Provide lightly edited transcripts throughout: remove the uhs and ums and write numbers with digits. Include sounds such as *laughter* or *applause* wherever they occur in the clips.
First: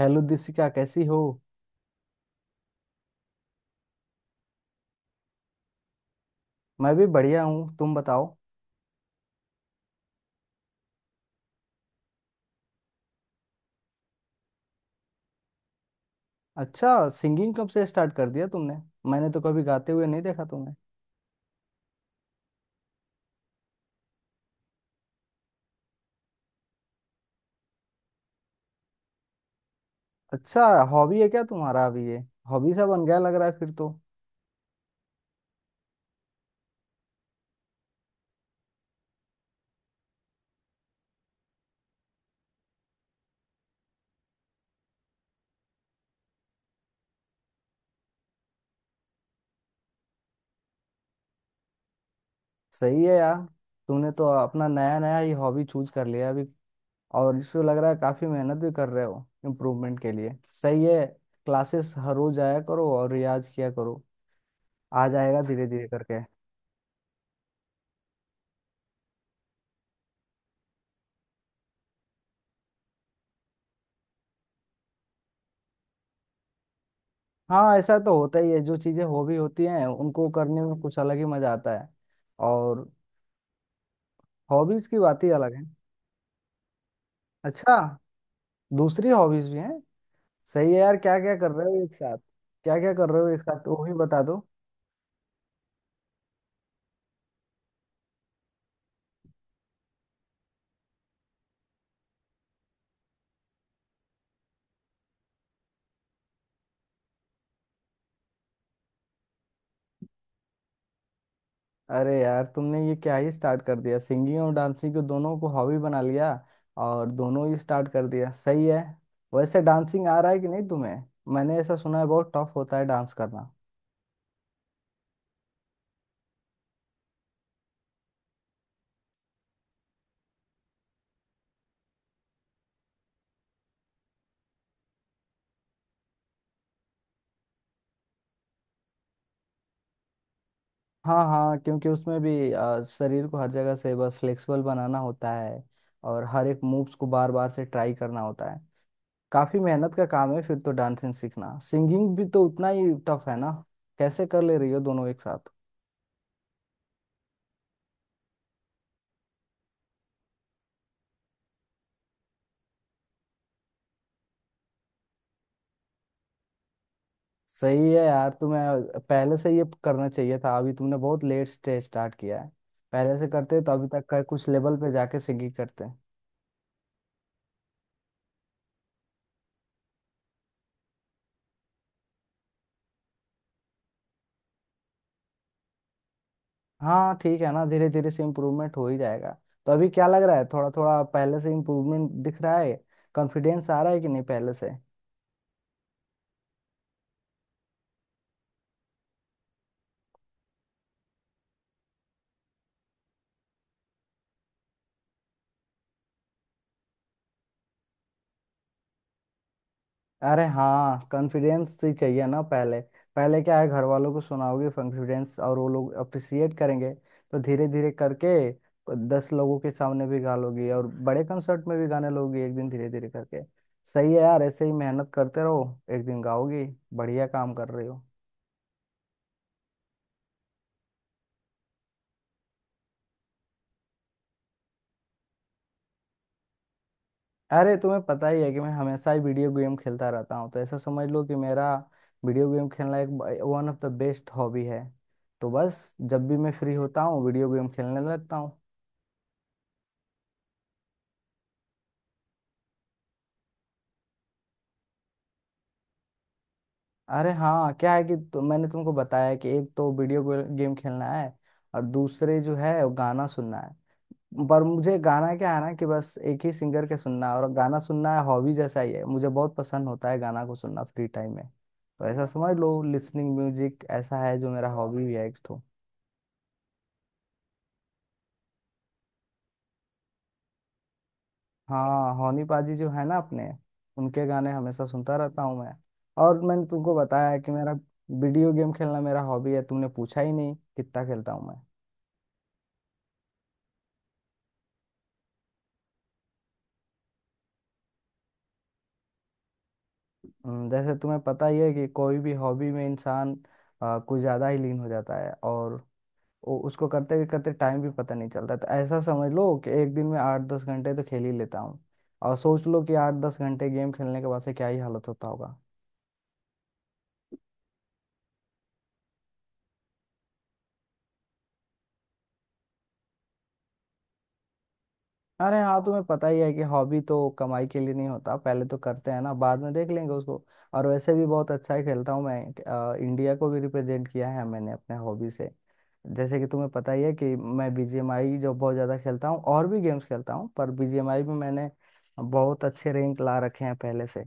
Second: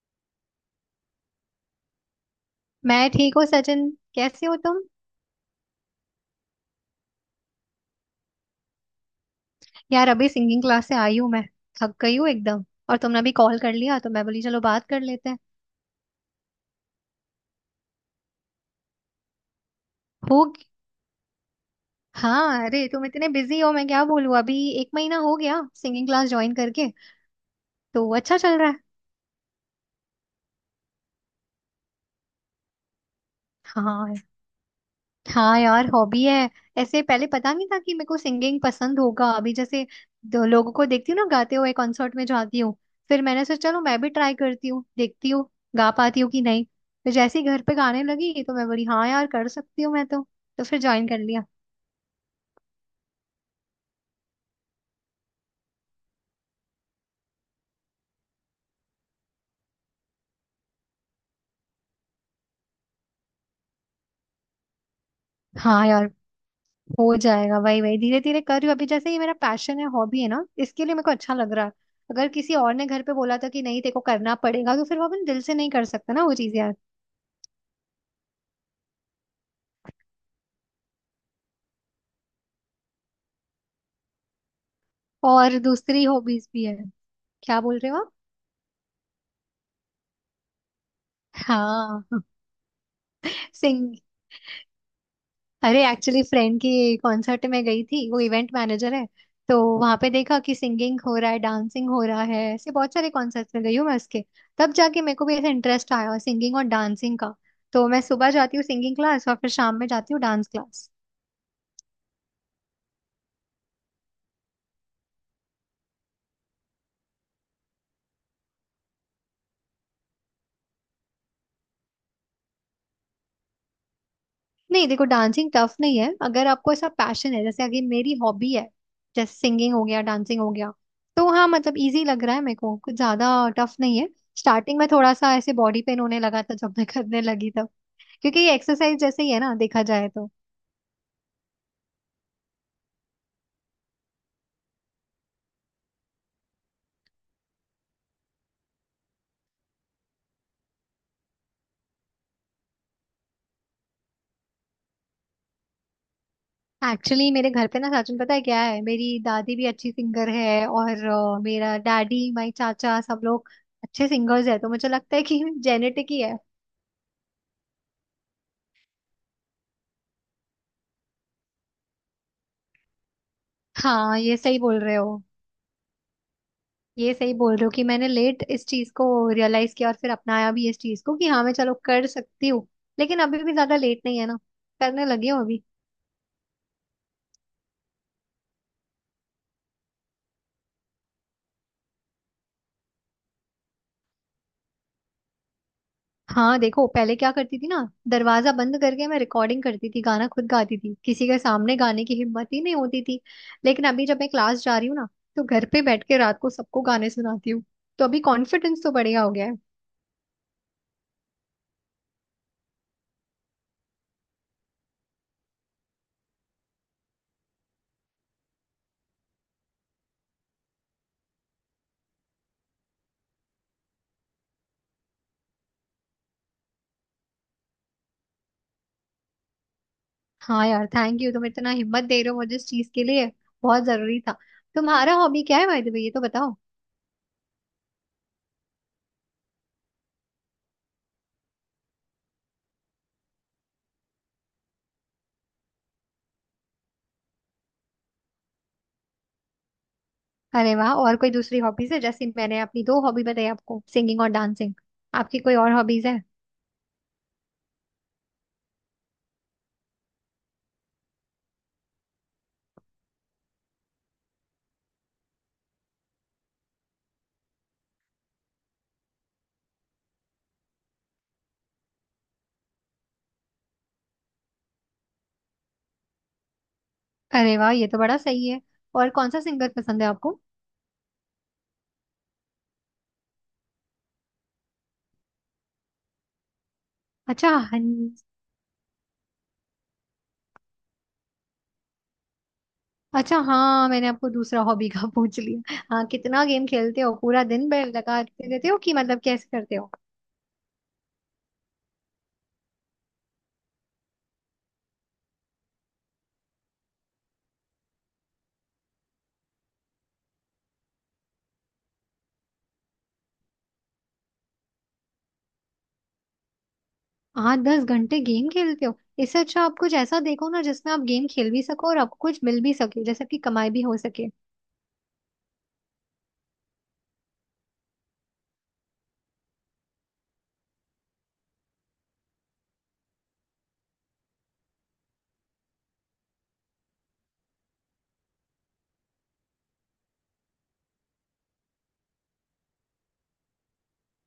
Hello Disika कैसी हो। मैं ठीक हूँ सचिन। कैसे हो तुम? मैं भी बढ़िया हूँ, तुम बताओ। यार अभी सिंगिंग क्लास से आई हूँ मैं। थक गई हूँ एकदम। और तुमने भी कॉल कर लिया तो मैं बोली चलो बात कर लेते हैं। अच्छा, सिंगिंग कब से स्टार्ट कर दिया तुमने। मैंने तो कभी गाते हुए नहीं देखा हो ग- तुम्हें। हाँ अरे तुम इतने बिजी हो मैं क्या बोलूँ। अभी एक महीना हो गया सिंगिंग क्लास ज्वाइन करके। तो अच्छा चल रहा है। अच्छा, हॉबी है क्या तुम्हारा अभी ये। हॉबी सा बन गया लग रहा है फिर तो। हाँ। हाँ यार हॉबी है। ऐसे पहले पता नहीं था कि मेरे को सिंगिंग पसंद होगा। अभी जैसे दो लोगों को देखती हूँ ना गाते हुए, कॉन्सर्ट में जाती हूँ। फिर मैंने सोचा चलो मैं भी ट्राई करती हूँ, देखती हूँ गा पाती हूँ कि नहीं। फिर जैसे ही घर पे गाने लगी तो मैं बोली हाँ यार कर सकती हूँ मैं तो। तो फिर ज्वाइन कर लिया। सही है यार, तुमने तो अपना नया नया ही हॉबी चूज कर लिया अभी। और इसमें लग रहा है काफी मेहनत भी कर रहे हो इम्प्रूवमेंट के लिए। सही है। क्लासेस हर रोज आया करो और रियाज किया करो। आ जाएगा धीरे धीरे हाँ यार करके। हो जाएगा। वही वही धीरे धीरे कर रही हूँ अभी। जैसे ये मेरा पैशन है, हॉबी है ना, इसके लिए मेरे को अच्छा लग रहा है। अगर किसी और ने घर पे बोला था कि नहीं तेरे को करना पड़ेगा तो फिर वो अपन दिल से नहीं कर सकता ना वो चीज यार। हाँ, ऐसा तो होता ही है, जो चीजें हॉबी होती हैं उनको करने में कुछ अलग ही मजा आता है। और हॉबीज की बात ही अलग और है। दूसरी हॉबीज भी है। क्या अच्छा, बोल रहे हो आप? दूसरी हॉबीज भी हैं। सही है यार, क्या क्या कर रहे हो एक हाँ। साथ। क्या क्या कर रहे हो एक साथ वो भी सिंग। बता दो। अरे एक्चुअली फ्रेंड की कॉन्सर्ट में गई थी, वो इवेंट मैनेजर है। तो वहां पे देखा कि सिंगिंग हो रहा है, डांसिंग हो रहा है। ऐसे बहुत सारे कॉन्सर्ट्स में गई हूँ मैं उसके। तब जाके मेरे को भी ऐसा इंटरेस्ट आया सिंगिंग और डांसिंग का। तो मैं सुबह जाती हूँ सिंगिंग क्लास और फिर शाम में जाती हूँ डांस क्लास। अरे यार, तुमने ये क्या ही स्टार्ट कर दिया, सिंगिंग और डांसिंग को दोनों को हॉबी बना लिया। और दोनों ही स्टार्ट कर दिया, सही है। वैसे डांसिंग आ रहा है कि नहीं तुम्हें। मैंने ऐसा सुना है बहुत टफ होता है डांस करना। नहीं, देखो डांसिंग टफ नहीं है। अगर आपको ऐसा पैशन है, जैसे अगर मेरी हॉबी है, जैसे सिंगिंग हो गया, डांसिंग हो गया, तो हाँ मतलब इजी लग रहा है मेरे को कुछ ज्यादा। टफ नहीं है। स्टार्टिंग में थोड़ा सा ऐसे बॉडी पेन होने लगा था जब मैं करने लगी तब। क्योंकि ये एक्सरसाइज जैसे ही है ना देखा जाए तो। हाँ हाँ, क्योंकि उसमें भी शरीर को हर जगह से बस फ्लेक्सिबल बनाना होता है। और हर एक मूव्स को बार बार से ट्राई करना होता है। काफी मेहनत का काम है फिर तो डांसिंग सीखना, सिंगिंग भी तो उतना ही टफ है ना। कैसे कर ले रही हो दोनों एक साथ। एक्चुअली मेरे घर पे ना सचिन, पता है क्या है, मेरी दादी भी अच्छी सिंगर है और मेरा डैडी, माई चाचा, सब लोग अच्छे सिंगर्स है। तो मुझे लगता है कि जेनेटिक ही है। सही है यार, तुम्हें पहले से ये करना चाहिए था, अभी तुमने बहुत लेट स्टेज स्टार्ट किया है। पहले से करते तो अभी तक हाँ का ये कुछ सही लेवल बोल पे रहे जाके हो। सिंगिंग करते। ये सही बोल रहे हो कि मैंने लेट इस चीज को रियलाइज किया और फिर अपनाया भी इस चीज को कि हाँ मैं चलो कर सकती हूँ। लेकिन अभी भी ज्यादा लेट नहीं है ना। करने लगी हूँ अभी। हाँ ठीक है ना, धीरे धीरे से इम्प्रूवमेंट हो ही जाएगा। तो अभी क्या लग रहा है, थोड़ा थोड़ा पहले से इम्प्रूवमेंट दिख रहा है। कॉन्फिडेंस आ रहा है कि नहीं पहले से। हाँ देखो पहले क्या करती थी ना, दरवाजा बंद करके मैं रिकॉर्डिंग करती थी, गाना खुद गाती थी, किसी के सामने गाने की हिम्मत ही नहीं होती थी। लेकिन अभी जब मैं क्लास जा रही हूँ ना तो घर पे बैठ के रात को सबको गाने सुनाती हूँ। तो अभी कॉन्फिडेंस तो बढ़िया हो गया है। अरे हाँ, कॉन्फिडेंस ही चाहिए ना पहले। पहले क्या है, घर वालों को सुनाओगे, कॉन्फिडेंस और वो लोग अप्रिसिएट करेंगे। तो धीरे धीरे करके 10 लोगों के सामने भी गा लोगी और बड़े कंसर्ट में भी गाने लोगी एक दिन, धीरे धीरे करके। सही है यार, ऐसे ही मेहनत करते रहो। एक दिन गाओगी। बढ़िया काम कर रही हो। हाँ यार थैंक यू, तुम इतना हिम्मत दे रहे हो मुझे इस चीज के लिए। बहुत जरूरी था। तुम्हारा हॉबी क्या है बाय द वे, ये तो बताओ। अरे तुम्हें पता ही है कि मैं हमेशा ही वीडियो गेम खेलता रहता हूँ, तो ऐसा समझ लो कि मेरा वीडियो गेम खेलना एक one of the best hobby है। तो बस जब भी मैं फ्री होता हूँ वीडियो गेम खेलने लगता हूँ। अरे वाह। और कोई दूसरी हॉबीज है? जैसे मैंने अपनी दो हॉबी बताई आपको, सिंगिंग और डांसिंग। आपकी कोई और हॉबीज है? अरे हाँ, क्या है कि तो मैंने तुमको बताया है कि एक तो वीडियो गेम खेलना है। और दूसरे जो है वो गाना सुनना है। पर मुझे गाना क्या है ना कि बस एक ही सिंगर के सुनना है, और गाना सुनना है हॉबी जैसा ही है, मुझे बहुत पसंद होता है गाना को सुनना फ्री टाइम में। तो ऐसा समझ लो लिसनिंग म्यूजिक ऐसा है जो मेरा हॉबी भी है एक तो। अरे वाह, ये तो बड़ा सही है। और कौन सा सिंगर पसंद है आपको? हाँ, हौनी पाजी जो है ना अपने, उनके गाने हमेशा सुनता रहता हूँ मैं। और मैंने तुमको बताया है अच्छा कि मेरा हन... वीडियो गेम खेलना मेरा हॉबी है, तुमने पूछा ही नहीं कितना खेलता हूँ मैं। अच्छा हाँ मैंने आपको दूसरा हॉबी का *laughs* पूछ लिया। हाँ कितना गेम खेलते हो? पूरा दिन बैल लगाते रहते हो कि मतलब कैसे करते हो? जैसे तुम्हें पता ही है कि कोई भी हॉबी में इंसान कुछ ज़्यादा ही लीन हो जाता है, और उसको करते करते टाइम भी पता नहीं चलता, तो ऐसा समझ लो कि एक दिन में 8-10 घंटे तो खेल ही लेता हूँ। और सोच लो कि 8-10 घंटे गेम खेलने के बाद से क्या ही हालत होता होगा। हाँ दस घंटे गेम खेलते हो। इससे अच्छा आप कुछ ऐसा देखो ना जिसमें आप गेम खेल भी सको और आपको कुछ मिल भी सके, जैसे आपकी कमाई भी हो सके। अरे हाँ, तुम्हें पता ही है कि हॉबी तो कमाई के लिए नहीं होता, पहले तो करते हैं ना, बाद में देख लेंगे उसको। और वैसे भी बहुत अच्छा ही खेलता हूँ मैं। इंडिया को भी रिप्रेजेंट किया है मैंने अपने हॉबी से। जैसे कि तुम्हें पता ही है कि मैं बीजीएमआई जो बहुत ज़्यादा खेलता हूँ, और भी गेम्स खेलता हूँ, पर बीजीएमआई में मैंने बहुत अच्छे रैंक ला रखे हैं पहले से।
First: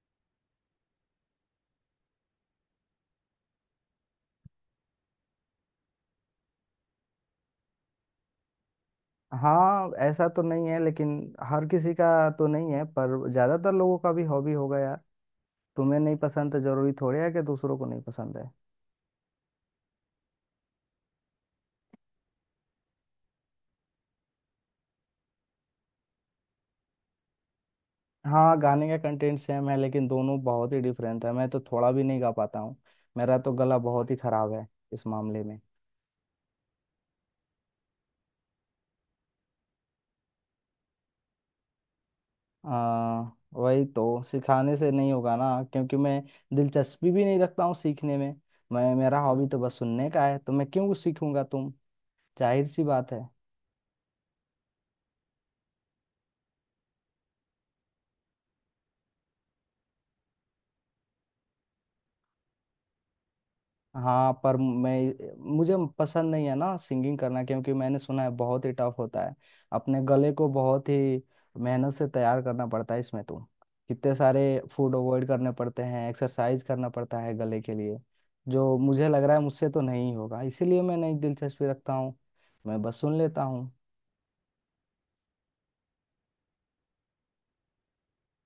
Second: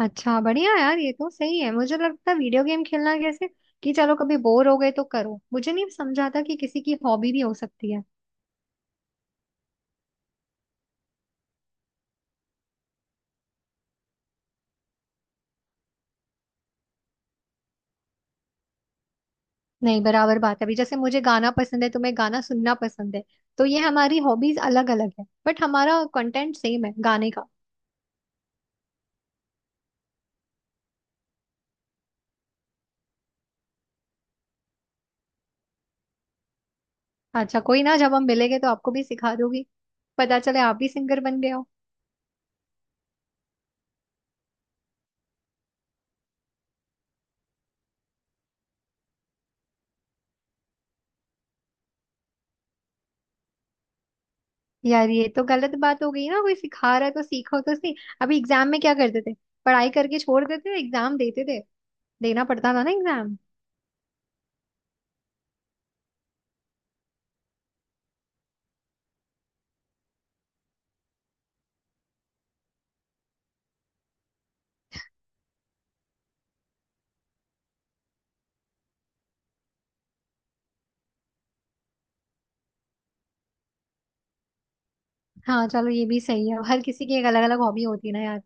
अच्छा बढ़िया यार, ये तो सही है। मुझे लगता है वीडियो गेम खेलना कैसे कि चलो कभी बोर हो गए तो करो। मुझे नहीं समझा था कि किसी की हॉबी भी हो सकती है। हाँ ऐसा तो नहीं है, लेकिन हर किसी का तो नहीं है पर ज़्यादातर लोगों का भी हॉबी होगा यार। तुम्हें नहीं पसंद तो जरूरी थोड़ी है कि दूसरों को नहीं पसंद है। नहीं बराबर बात है। अभी जैसे मुझे गाना पसंद है, तुम्हें गाना सुनना पसंद है। तो ये हमारी हॉबीज अलग अलग है बट हमारा कंटेंट सेम है गाने का। हाँ, गाने का कंटेंट सेम है लेकिन दोनों बहुत ही डिफरेंट है, मैं तो थोड़ा भी नहीं गा पाता हूँ। मेरा तो गला बहुत ही खराब है इस मामले में। अच्छा कोई ना, जब हम मिलेंगे तो आपको भी सिखा दोगी। पता चले आप भी सिंगर बन गए हो। आ, वही तो सिखाने से नहीं होगा ना, क्योंकि मैं दिलचस्पी भी नहीं रखता हूँ सीखने में। मैं, मेरा हॉबी तो बस सुनने का है, तो मैं क्यों सीखूंगा तुम। जाहिर सी बात है। यार ये तो गलत बात हो गई ना, कोई सिखा रहा है तो सीखो तो सही। अभी एग्जाम में क्या करते थे? पढ़ाई करके छोड़ देते थे, एग्जाम देते थे। देना पड़ता था ना एग्जाम। हाँ पर मैं, मुझे पसंद नहीं है ना सिंगिंग करना, क्योंकि मैंने सुना है बहुत ही टफ होता है। अपने गले को बहुत ही मेहनत से तैयार करना पड़ता है इसमें तो। कितने सारे फूड अवॉइड करने पड़ते हैं, एक्सरसाइज करना पड़ता है गले के लिए। जो मुझे लग रहा है मुझसे तो नहीं होगा, इसीलिए मैं नहीं दिलचस्पी रखता हूँ। मैं बस सुन लेता हूँ। हाँ चलो ये भी सही है, हर किसी की एक अलग अलग हॉबी होती है ना यार।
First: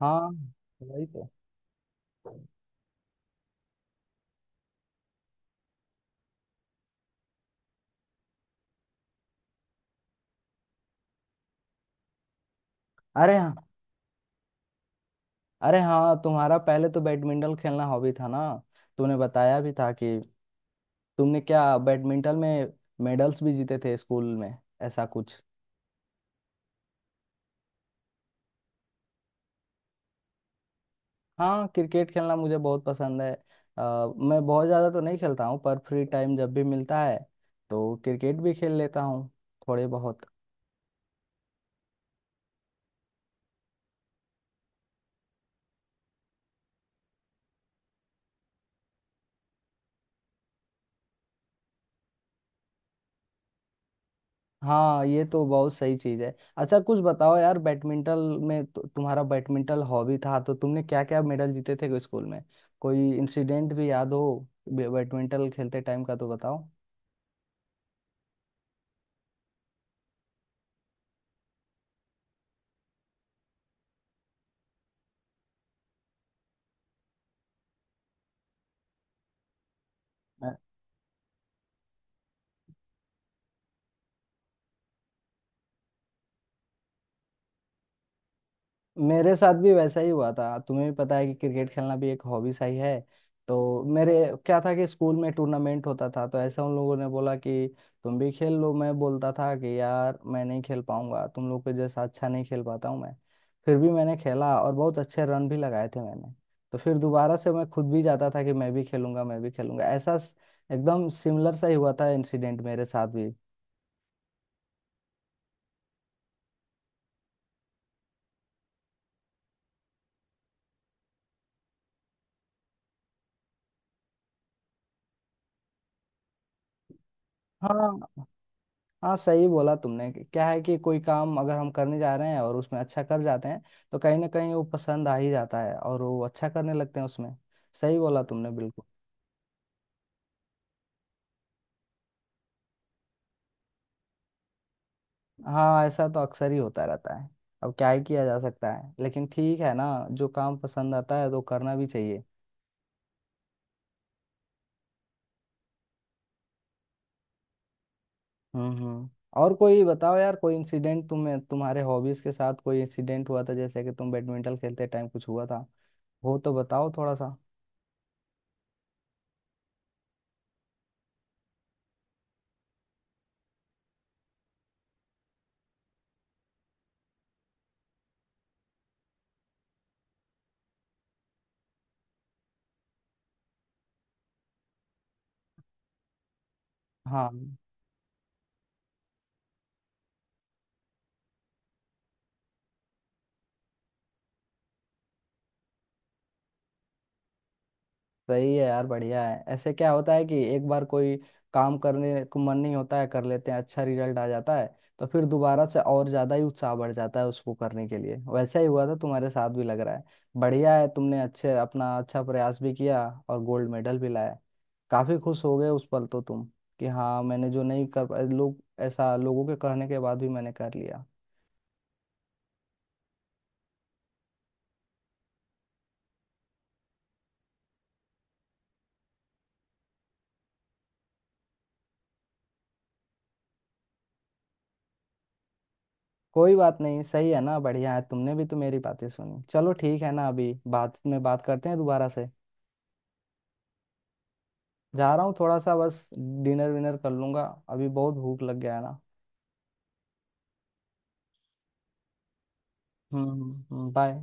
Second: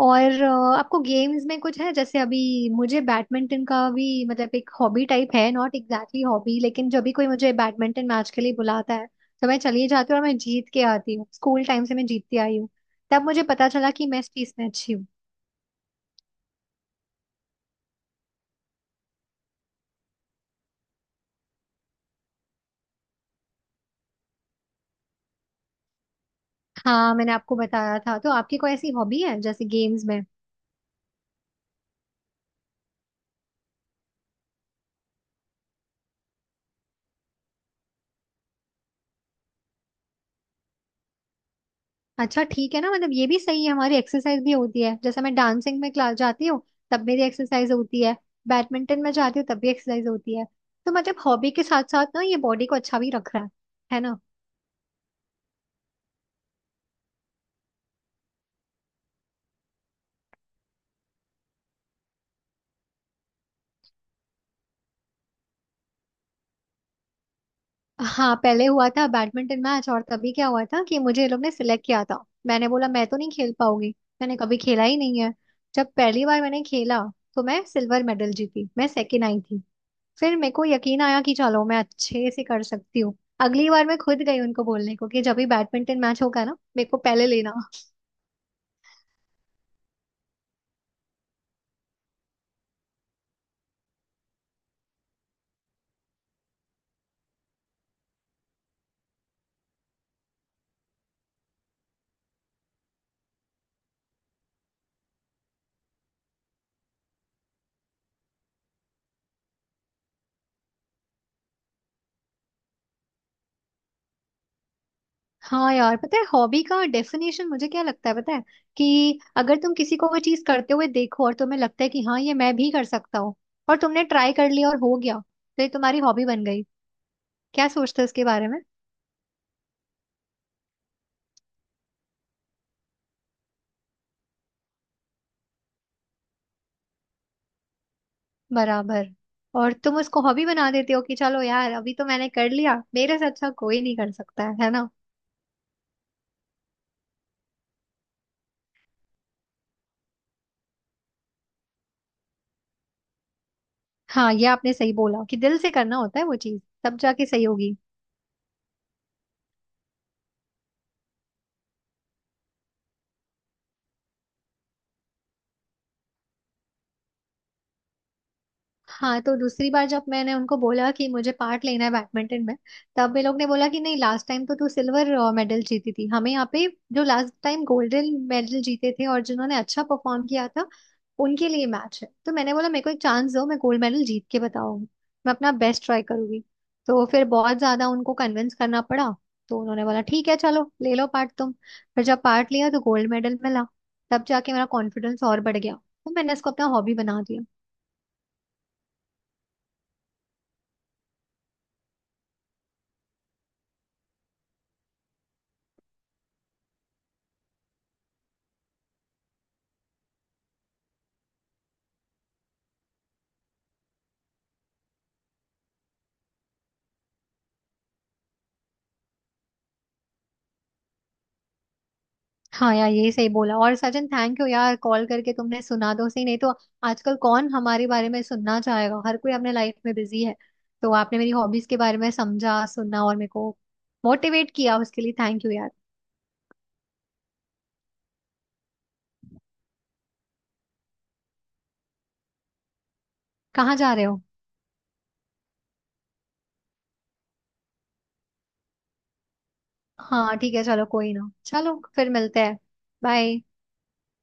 हाँ, और आपको वही तो। गेम्स में कुछ है जैसे अभी? मुझे बैडमिंटन का भी मतलब एक हॉबी टाइप है, नॉट एग्जैक्टली हॉबी, लेकिन जब भी कोई मुझे बैडमिंटन मैच के लिए बुलाता है तो मैं चली जाती हूँ और मैं जीत के आती हूँ। स्कूल टाइम से मैं जीतती आई हूँ। तब अरे मुझे हाँ, पता चला कि मैं इस चीज में अच्छी हूँ। अरे हाँ, तुम्हारा पहले तो बैडमिंटन खेलना हॉबी था ना। तुमने बताया भी था कि तुमने क्या बैडमिंटन में मेडल्स भी जीते थे स्कूल में ऐसा कुछ। हाँ मैंने आपको बताया था। तो आपकी कोई ऐसी हॉबी है जैसे गेम्स में? हाँ, क्रिकेट खेलना मुझे बहुत पसंद है। मैं बहुत ज़्यादा तो नहीं खेलता हूँ, पर फ्री टाइम जब भी मिलता है तो क्रिकेट भी खेल लेता हूँ थोड़े बहुत। अच्छा ठीक है ना, मतलब ये भी सही है, हमारी एक्सरसाइज भी होती है। जैसे मैं डांसिंग में क्लास जाती हूँ तब मेरी एक्सरसाइज होती है। बैडमिंटन में जाती हूँ तब भी एक्सरसाइज होती है। तो मतलब हॉबी के साथ साथ ना ये बॉडी को अच्छा भी रख रहा है। है ना? हाँ, ये तो बहुत सही चीज है। अच्छा कुछ बताओ यार, बैडमिंटन में तुम्हारा बैडमिंटन हॉबी था तो तुमने क्या क्या मेडल जीते थे स्कूल में। कोई इंसिडेंट भी याद हो, बैडमिंटन खेलते टाइम का तो बताओ। हाँ पहले हुआ था बैडमिंटन मैच और तभी क्या हुआ था कि मुझे ये लोग ने सिलेक्ट किया था। मैंने बोला मैं तो नहीं खेल पाऊंगी, मैंने कभी खेला ही नहीं है। जब पहली बार मैंने खेला तो मैं सिल्वर मेडल जीती, मैं सेकेंड आई थी। फिर मेरे को यकीन आया कि चलो मैं अच्छे से कर सकती हूँ। अगली बार मैं खुद गई उनको बोलने को कि जब भी बैडमिंटन मैच होगा ना मेरे को पहले लेना। मेरे साथ भी वैसा ही हुआ था, तुम्हें भी पता है कि क्रिकेट खेलना भी एक हॉबी सा ही है। तो मेरे क्या था कि स्कूल में टूर्नामेंट होता था, तो ऐसा उन लोगों ने बोला कि तुम भी खेल लो, मैं बोलता था कि यार मैं नहीं खेल पाऊंगा, तुम लोग के जैसा अच्छा नहीं खेल पाता हूँ मैं। फिर भी मैंने खेला और बहुत अच्छे रन भी लगाए थे मैंने। तो फिर दोबारा से मैं खुद भी जाता था कि मैं भी खेलूंगा, मैं भी खेलूंगा, एकदम सिमिलर सा ही हुआ था इंसिडेंट मेरे साथ भी। हाँ यार पता है हॉबी का डेफिनेशन मुझे क्या लगता है पता है? कि अगर तुम किसी को वो चीज करते हुए देखो और तुम्हें लगता है कि हाँ ये मैं भी कर सकता हूँ, और तुमने ट्राई कर लिया और हो गया, तो ये तुम्हारी हॉबी बन गई। क्या हाँ सोचते हो इसके बारे में? हाँ, सही बोला तुमने क्या है कि कोई काम अगर हम करने जा रहे हैं और उसमें अच्छा कर जाते हैं, तो कहीं ना कहीं वो पसंद आ ही जाता है और वो अच्छा करने लगते हैं उसमें। सही बोला तुमने बिल्कुल। बराबर। और तुम उसको हॉबी बना देते हो कि चलो यार अभी तो मैंने कर लिया, मेरे से अच्छा कोई नहीं कर सकता है। है ना? हाँ ऐसा तो अक्सर ही होता रहता है। अब क्या ही किया जा सकता है, लेकिन ठीक है ना, जो काम पसंद आता है तो करना भी चाहिए। हाँ ये आपने सही बोला कि दिल से करना होता है वो चीज, तब जाके सही होगी। हम्म। और कोई बताओ यार, कोई इंसिडेंट तुम्हें, तुम्हारे हॉबीज के साथ कोई इंसिडेंट हुआ था, जैसे कि तुम बैडमिंटन खेलते टाइम कुछ हुआ था वो तो बताओ थोड़ा सा। हाँ तो दूसरी बार जब मैंने उनको बोला कि मुझे पार्ट लेना है बैडमिंटन में, तब वे लोग ने बोला कि नहीं लास्ट टाइम तो तू सिल्वर मेडल जीती थी हमें यहाँ पे। जो लास्ट टाइम गोल्डन मेडल जीते थे और जिन्होंने अच्छा परफॉर्म किया था उनके लिए मैच है। तो मैंने बोला मेरे को एक चांस दो, मैं गोल्ड मेडल जीत के बताऊंगी, मैं अपना बेस्ट ट्राई करूंगी। तो फिर हाँ बहुत ज्यादा उनको कन्विंस करना पड़ा। तो उन्होंने बोला ठीक है चलो ले लो पार्ट तुम। फिर जब पार्ट लिया तो गोल्ड मेडल मिला। तब जाके मेरा कॉन्फिडेंस और बढ़ गया, तो मैंने इसको अपना हॉबी बना दिया। सही है यार, बढ़िया है। ऐसे क्या होता है कि एक बार कोई काम करने को मन नहीं होता है, कर लेते हैं, अच्छा रिजल्ट आ जाता है, तो फिर दोबारा से और ज्यादा ही उत्साह बढ़ जाता है उसको करने के लिए। वैसा ही हुआ था तुम्हारे साथ भी लग रहा है। बढ़िया है, तुमने अच्छे अपना अच्छा प्रयास भी किया और गोल्ड मेडल भी लाया। काफी खुश हो गए उस पल तो तुम, कि हाँ, मैंने जो नहीं कर पाए लोग, ऐसा लोगों के कहने के बाद भी मैंने कर लिया। हाँ यार यही सही बोला। और सचिन थैंक यू यार, कॉल करके तुमने सुना दो सही, नहीं तो आजकल कौन हमारे बारे में सुनना चाहेगा, हर कोई अपने लाइफ में बिजी है। तो आपने मेरी हॉबीज के बारे में समझा, सुना और मेरे को मोटिवेट किया उसके लिए थैंक यू यार। कोई बात नहीं, सही है ना, बढ़िया है, तुमने भी तो मेरी बातें सुनी। चलो ठीक है ना, अभी बात में बात करते हैं दोबारा से। कहाँ जा रहे हो? जा रहा हूँ थोड़ा सा बस, डिनर विनर कर लूंगा। अभी बहुत भूख लग गया है ना। हाँ ठीक है चलो कोई ना, चलो फिर मिलते हैं। बाय। हम्म, बाय।